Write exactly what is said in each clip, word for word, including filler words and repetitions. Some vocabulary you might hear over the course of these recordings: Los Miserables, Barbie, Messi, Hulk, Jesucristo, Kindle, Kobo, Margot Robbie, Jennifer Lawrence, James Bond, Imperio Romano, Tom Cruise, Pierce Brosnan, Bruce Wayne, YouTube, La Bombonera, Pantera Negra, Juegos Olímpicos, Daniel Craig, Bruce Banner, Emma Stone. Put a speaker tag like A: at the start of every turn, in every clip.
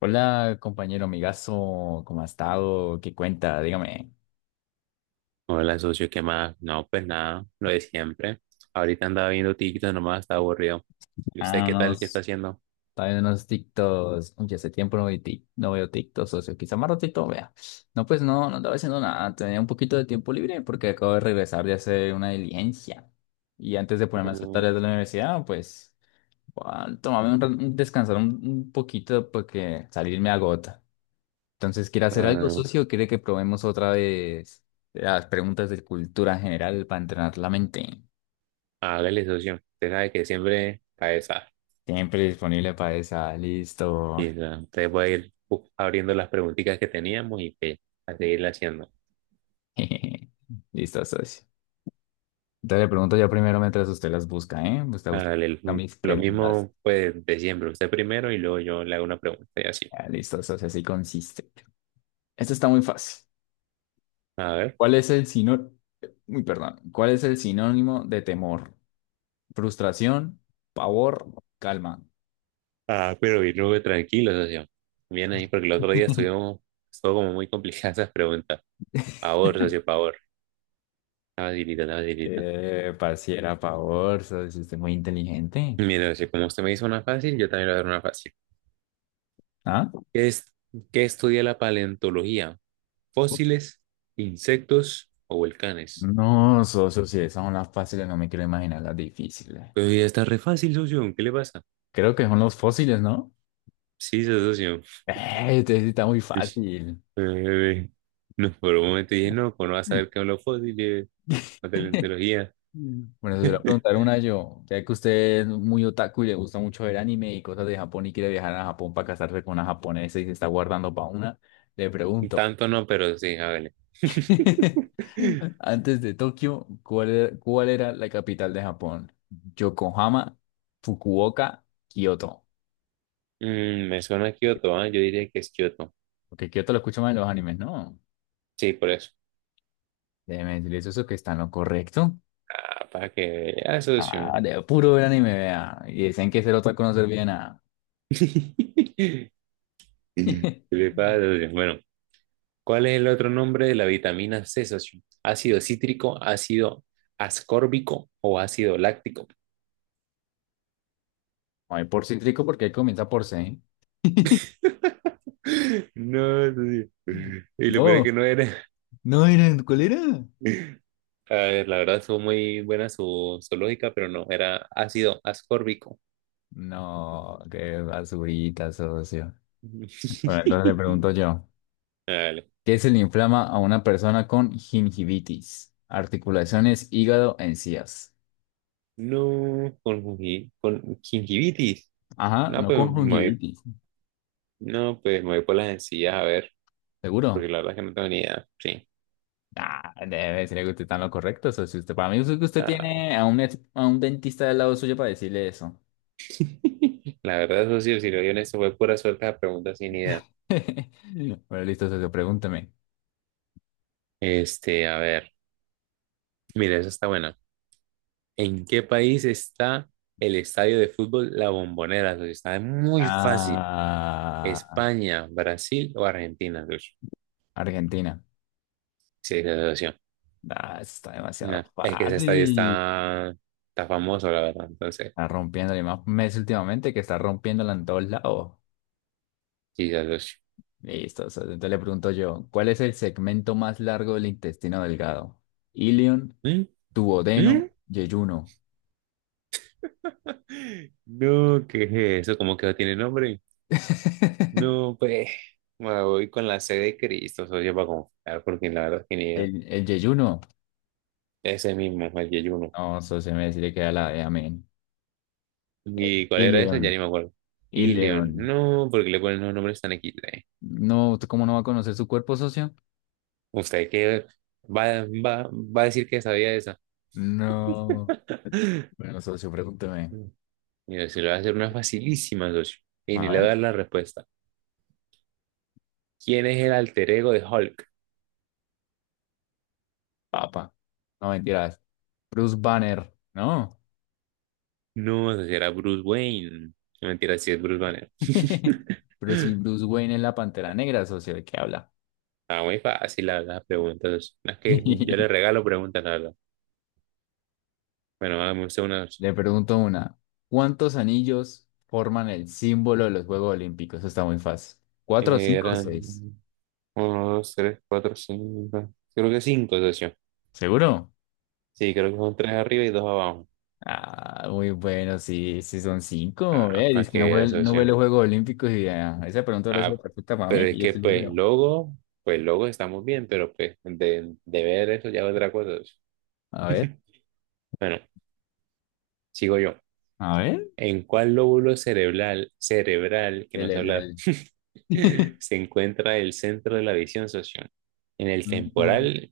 A: Hola, compañero amigazo, ¿cómo ha estado? ¿Qué cuenta? Dígame.
B: Hola, socio, ¿qué más? No, pues nada, lo de siempre. Ahorita andaba viendo TikTok nomás, está aburrido. ¿Y usted
A: Ah,
B: qué tal? ¿Qué está
A: unos,
B: haciendo?
A: también unos TikToks. Oye, hace tiempo no veo, tic, no veo TikTok, socio. Quizá más ratito vea. No, pues no, no estaba haciendo nada. Tenía un poquito de tiempo libre porque acabo de regresar de hacer una diligencia. Y antes de ponerme a hacer
B: Mm,
A: tareas de la universidad, pues, bueno, tomarme un, ra- un- descansar un, un poquito porque salir me agota. Entonces, ¿quiere hacer algo,
B: ah,
A: socio? ¿Quiere que probemos otra vez las preguntas de cultura general para entrenar la mente?
B: hágale, socio. Usted sabe que siempre cabeza.
A: Siempre disponible para esa. Listo.
B: Y ah, usted puede ir bu- abriendo las preguntitas que teníamos y pues, a seguirla haciendo.
A: Listo, socio. Entonces le pregunto yo primero mientras usted las busca, ¿eh? Usted
B: Hágale,
A: busca
B: l-
A: mis
B: lo
A: preguntas.
B: mismo pues de siempre. Usted primero y luego yo le hago una pregunta y así.
A: Ah, listo, socio, así consiste. Esto está muy fácil.
B: A ver.
A: ¿Cuál es el sinónimo? Muy perdón. ¿Cuál es el sinónimo de temor? Frustración, pavor, calma.
B: Ah, pero bien, luego tranquilo, socio. Bien ahí, porque el otro día estuvimos, estuvo como muy complicada esas preguntas. Favor, socio, favor. La facilita, la facilita.
A: Eh, pareciera pavor, socio, usted es muy inteligente.
B: Mira, si como usted me hizo una fácil, yo también le voy a dar una fácil.
A: ¿Ah?
B: ¿Qué es, qué estudia la paleontología? ¿Fósiles, insectos o volcanes?
A: No, socio, si esas son las fáciles, no me quiero imaginar las difíciles.
B: Pues ya está re fácil, socio. ¿Qué le pasa?
A: Creo que son los fósiles, ¿no?
B: Sí, socio.
A: Eh, este sí está muy
B: Uish,
A: fácil.
B: eh, no, por un momento dije, no, pues no vas a saber qué son los fósiles, la paleontología.
A: Bueno, se lo voy a preguntar una yo, ya que usted es muy otaku y le gusta mucho ver anime y cosas de Japón y quiere viajar a Japón para casarse con una japonesa y se está guardando para una, le pregunto,
B: Tanto no, pero sí, hágale.
A: antes de Tokio, ¿cuál era, cuál era la capital de Japón? Yokohama, Fukuoka, Kioto.
B: Mm, me suena a Kioto, ¿ah? Yo diría que es Kioto.
A: Porque Kioto lo escucho más en los animes, ¿no?
B: Sí, por eso.
A: Déjeme decirles eso que está en lo correcto.
B: Ah, para que vea, socio.
A: Ah, de puro ver anime, vea. Y dicen que ser otaku no servía de nada.
B: Le bueno, ¿cuál es el otro nombre de la vitamina C, socio? ¿Ácido cítrico, ácido ascórbico o ácido láctico?
A: No hay por cítrico porque ahí comienza por C.
B: No, socio. Y lo peor es que
A: No,
B: no era.
A: no era, ¿cuál era?
B: A ver, la verdad fue muy buena su, su lógica, pero no, era ácido ascórbico.
A: No, qué basurita, socio. Bueno, entonces le pregunto yo,
B: Dale.
A: ¿qué se le inflama a una persona con gingivitis? Articulaciones, hígado, encías.
B: No, con, gingi- con gingivitis.
A: Ajá,
B: No,
A: no
B: pues
A: con
B: me voy,
A: gingivitis,
B: no, pues me voy por las sencillas, a ver, porque
A: ¿seguro?
B: la verdad es que no tengo ni idea. Sí.
A: Ah, debe ser que usted está en lo correcto, socio. Usted, para mí es que usted
B: Ah,
A: tiene a un, ex- a un dentista del lado suyo para decirle eso.
B: la verdad, eso sí, si lo en esto fue pura suerte la pregunta sin idea.
A: Bueno, listo, socio, pregúntame.
B: Este, a ver, mira, esa está buena. ¿En qué país está el estadio de fútbol La Bombonera, socio? Está muy fácil.
A: Ah,
B: ¿España, Brasil o Argentina, socio?
A: Argentina.
B: Sí, esa asociación.
A: Ah, eso está demasiado
B: No, es que ese estadio
A: fácil.
B: está, está famoso, la verdad. Entonces,
A: Está rompiendo y más Messi últimamente que está rompiéndola en todos lados.
B: sí, esa asociación.
A: Listo. O sea, entonces le pregunto yo, ¿cuál es el segmento más largo del intestino delgado? Ilion,
B: ¿Mm? ¿Mm?
A: duodeno, yeyuno.
B: No, ¿qué es eso? ¿Cómo que no tiene nombre? No, pues, me voy con la sede de Cristo, socio, para confiar, porque la verdad es que ni idea.
A: El, el yeyuno.
B: Ese mismo, el yeyuno.
A: No, eso se me le queda la de amén.
B: ¿Y cuál era ese? Ya
A: Ileón,
B: ni me acuerdo. León,
A: Ileón.
B: no, porque le ponen los nombres tan equis de.
A: No, ¿usted cómo no va a conocer su cuerpo, socio?
B: ¿Usted qué va, va, va a decir que sabía esa?
A: No. Bueno, socio, pregúnteme.
B: Mira, se lo voy a hacer una facilísima, socio. Y
A: A
B: ni le voy
A: ver,
B: a dar la respuesta. ¿Quién es el alter ego de Hulk?
A: papa. No, mentiras. Bruce Banner, ¿no?
B: No, socio, era Bruce Wayne. No, mentira, sí es Bruce Banner.
A: Pero si Bruce Wayne es la Pantera Negra, socio, ¿de qué habla?
B: Está muy fácil la, las preguntas, socio. Las que yo le regalo preguntas, la verdad. Bueno, hagamos usted una, socio.
A: Le pregunto una. ¿Cuántos anillos forman el símbolo de los Juegos Olímpicos? Eso está muy fácil. ¿Cuatro, cinco o
B: Era...
A: seis?
B: Uno, dos, tres, cuatro, cinco. Creo que cinco, socio.
A: ¿Seguro?
B: Sí, creo que son tres arriba y dos abajo.
A: Ah, muy bueno, sí, sí son cinco.
B: Ah,
A: Eh,
B: para
A: dice que
B: que
A: no ve,
B: veas,
A: no ve
B: socio.
A: los Juegos Olímpicos y ah, esa pregunta ahora es
B: Ah,
A: perfecta para
B: pero
A: mí,
B: es
A: que yo
B: que,
A: sí los
B: pues,
A: veo.
B: luego pues, luego estamos bien, pero, pues, de, de ver eso ya es otra cosa, socio.
A: A ver,
B: Bueno, sigo yo.
A: a ver.
B: ¿En cuál lóbulo cerebral, cerebral, que
A: El,
B: no sé
A: el-
B: hablar,
A: el-
B: se encuentra el centro de la visión, socio? ¿En el
A: No.
B: temporal,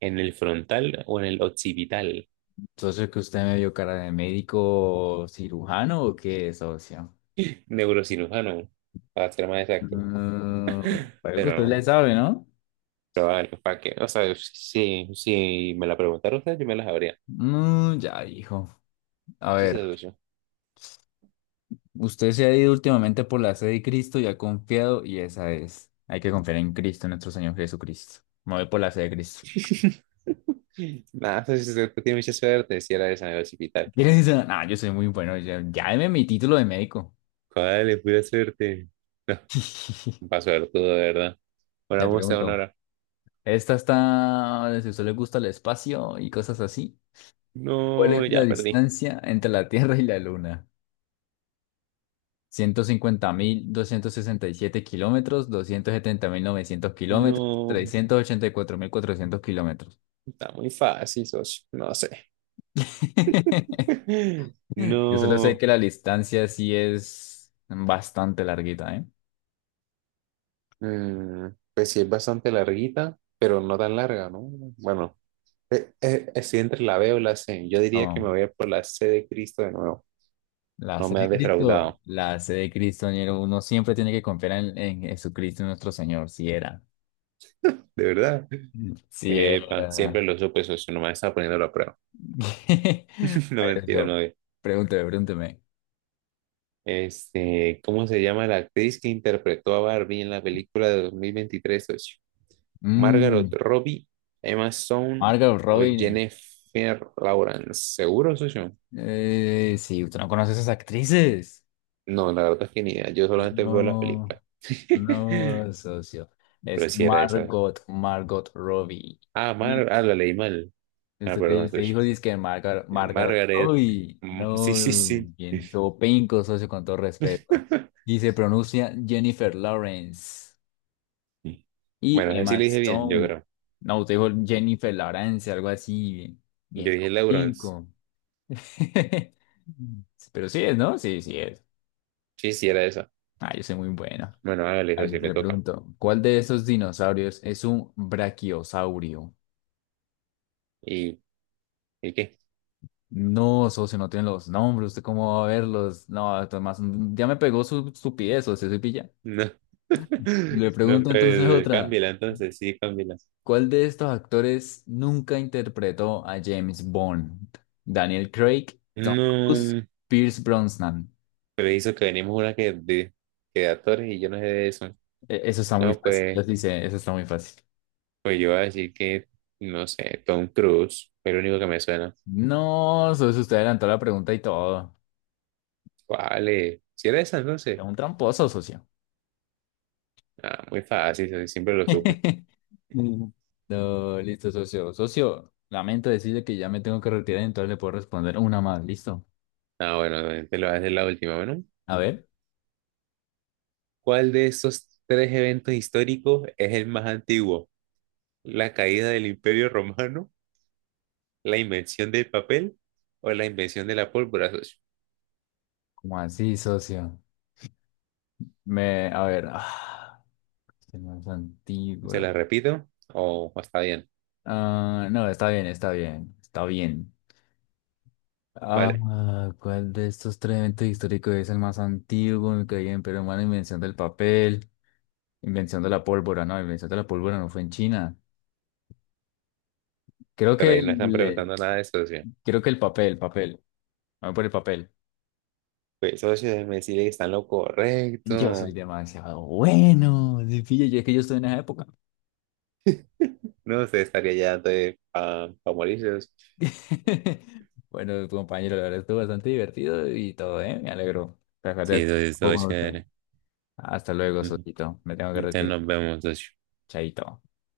B: en el frontal o en el occipital?
A: Socio, que usted me vio cara de médico cirujano o qué, ¿socio?
B: Neurocirujano, para ser más exacto.
A: Mm, pero que usted le
B: Pero
A: sabe, ¿no?
B: Pero vale, ¿para qué? O sea, si, si me la preguntara usted, yo me la sabría.
A: Mm, ya dijo. A
B: Sí, se
A: ver, usted se ha ido últimamente por la sed de Cristo y ha confiado, y esa es. Hay que confiar en Cristo, en nuestro Señor Jesucristo. Me voy por la sed de Cristo.
B: nada, pues, si usted tiene mucha suerte, si era de San Hospital.
A: ¿Quién dice? Ah, yo soy muy bueno. Ya, ya deme mi título de médico.
B: ¿Cuál es pura suerte? No, un paso de todo, de verdad. Ahora
A: Le
B: vamos a una
A: pregunto,
B: hora.
A: ¿esta está, si a usted le gusta el espacio y cosas así? ¿Cuál
B: No,
A: es la
B: ya perdí.
A: distancia entre la Tierra y la Luna? Ciento cincuenta mil doscientos sesenta y siete kilómetros, doscientos setenta mil novecientos kilómetros,
B: No,
A: trescientos ochenta y cuatro mil cuatrocientos kilómetros.
B: está muy fácil, socio. No sé.
A: Yo solo sé
B: No.
A: que la distancia sí es bastante larguita, ¿eh?
B: Mm, pues sí, es bastante larguita, pero no tan larga, ¿no? Bueno, Eh, eh, estoy entre la B o la C. Yo diría que
A: No,
B: me voy a ir por la C de Cristo de nuevo.
A: la
B: No
A: sede
B: me ha
A: de Cristo,
B: defraudado,
A: la sede de Cristo, ñero, uno siempre tiene que confiar en, en Jesucristo nuestro Señor, si era.
B: de verdad.
A: Si
B: Epa,
A: era.
B: siempre lo supe, socio, nomás estaba poniendo a prueba. No mentira, no.
A: Eso,
B: Eh,
A: pregúnteme, pregúnteme.
B: este, ¿cómo se llama la actriz que interpretó a Barbie en la película de dos mil veintitrés, socio? Margaret
A: Mm,
B: Robbie, Emma Stone
A: Margot
B: o
A: Robbie.
B: Jennifer Lawrence. ¿Seguro, socio?
A: Eh, sí, usted no conoce a esas actrices.
B: No, la verdad es que ni idea. Yo solamente veo las
A: No,
B: películas.
A: no, socio.
B: Pero
A: Es
B: si era esa.
A: Margot, Margot, Robbie.
B: Ah,
A: Sí,
B: Mar, ah, la leí mal. Ah,
A: Usted,
B: perdón,
A: usted
B: socio.
A: dijo dizque Margot, Margot
B: Margaret.
A: Robbie.
B: Mm, sí, sí,
A: No,
B: sí.
A: bien, todo pinco, socio, con todo respeto. Y se pronuncia Jennifer Lawrence
B: Bueno,
A: y
B: ese sí
A: Emma
B: le dije bien, yo
A: Stone.
B: creo.
A: No, usted dijo Jennifer Lawrence, algo así, bien, bien,
B: Yo
A: todo
B: dije Lawrence.
A: pinco. Pero sí es, ¿no? Sí, sí es.
B: Sí, sí, era esa.
A: Ah, yo soy muy bueno.
B: Bueno, hágale
A: A
B: eso,
A: ver,
B: sí le
A: le
B: toca.
A: pregunto, ¿cuál de esos dinosaurios es un brachiosaurio?
B: ¿Y, ¿y qué?
A: No, socio, no tienen los nombres, ¿usted cómo va a verlos? No, Tomás, ya me pegó su estupidez, socio, soy pilla.
B: No.
A: Le
B: No,
A: pregunto entonces
B: pues
A: otra,
B: cámbiala entonces, sí, cámbiala.
A: ¿cuál de estos actores nunca interpretó a James Bond? Daniel Craig, Tom Cruise,
B: No,
A: Pierce Brosnan.
B: pero hizo que venimos una que de, que de actores y yo no sé de eso.
A: E- Eso está muy
B: No,
A: fácil,
B: pues,
A: les dice, eso está muy fácil.
B: pues yo voy a decir que, no sé, Tom Cruise, fue lo único que me suena.
A: No, socio, usted adelantó la pregunta y todo.
B: ¿Cuál es? ¿Si era esa
A: Es
B: entonces?
A: un tramposo, socio.
B: Ah, muy fácil, siempre lo supe.
A: No, listo, socio. Socio, lamento decirle que ya me tengo que retirar, entonces le puedo responder una más, ¿listo?
B: Ah, bueno, te lo voy a hacer la última, bueno.
A: A ver,
B: ¿Cuál de estos tres eventos históricos es el más antiguo? ¿La caída del Imperio Romano, la invención del papel o la invención de la pólvora, socio?
A: ¿cómo así, socio? Me, a ver, ah, este no es antiguo.
B: ¿Se la repito? O o está bien,
A: Ah, no, está bien, está bien, está bien.
B: vale.
A: Ah, ¿cuál de estos tres eventos históricos es el más antiguo? Me caí en Imperio Romano, invención del papel, invención de la pólvora, no, invención de la pólvora no fue en China. Creo
B: Pero
A: que
B: ahí no están
A: el, eh,
B: preguntando nada de eso, socio.
A: creo que el papel, papel, vamos por el papel.
B: Pues, socio, déjeme decirle que está en lo
A: Yo soy
B: correcto.
A: demasiado bueno. Sí, pilla, yo es que yo estoy en esa época.
B: No, usted estaría ya de pa, pa morirse, socio.
A: Bueno, compañero, la verdad estuvo bastante divertido y todo, ¿eh? Me alegro.
B: Sí,
A: Placer,
B: socio,
A: un poco con usted.
B: socio.
A: Hasta luego, Sotito. Me tengo que
B: Entonces
A: retirar.
B: nos vemos, socio.
A: Chaito.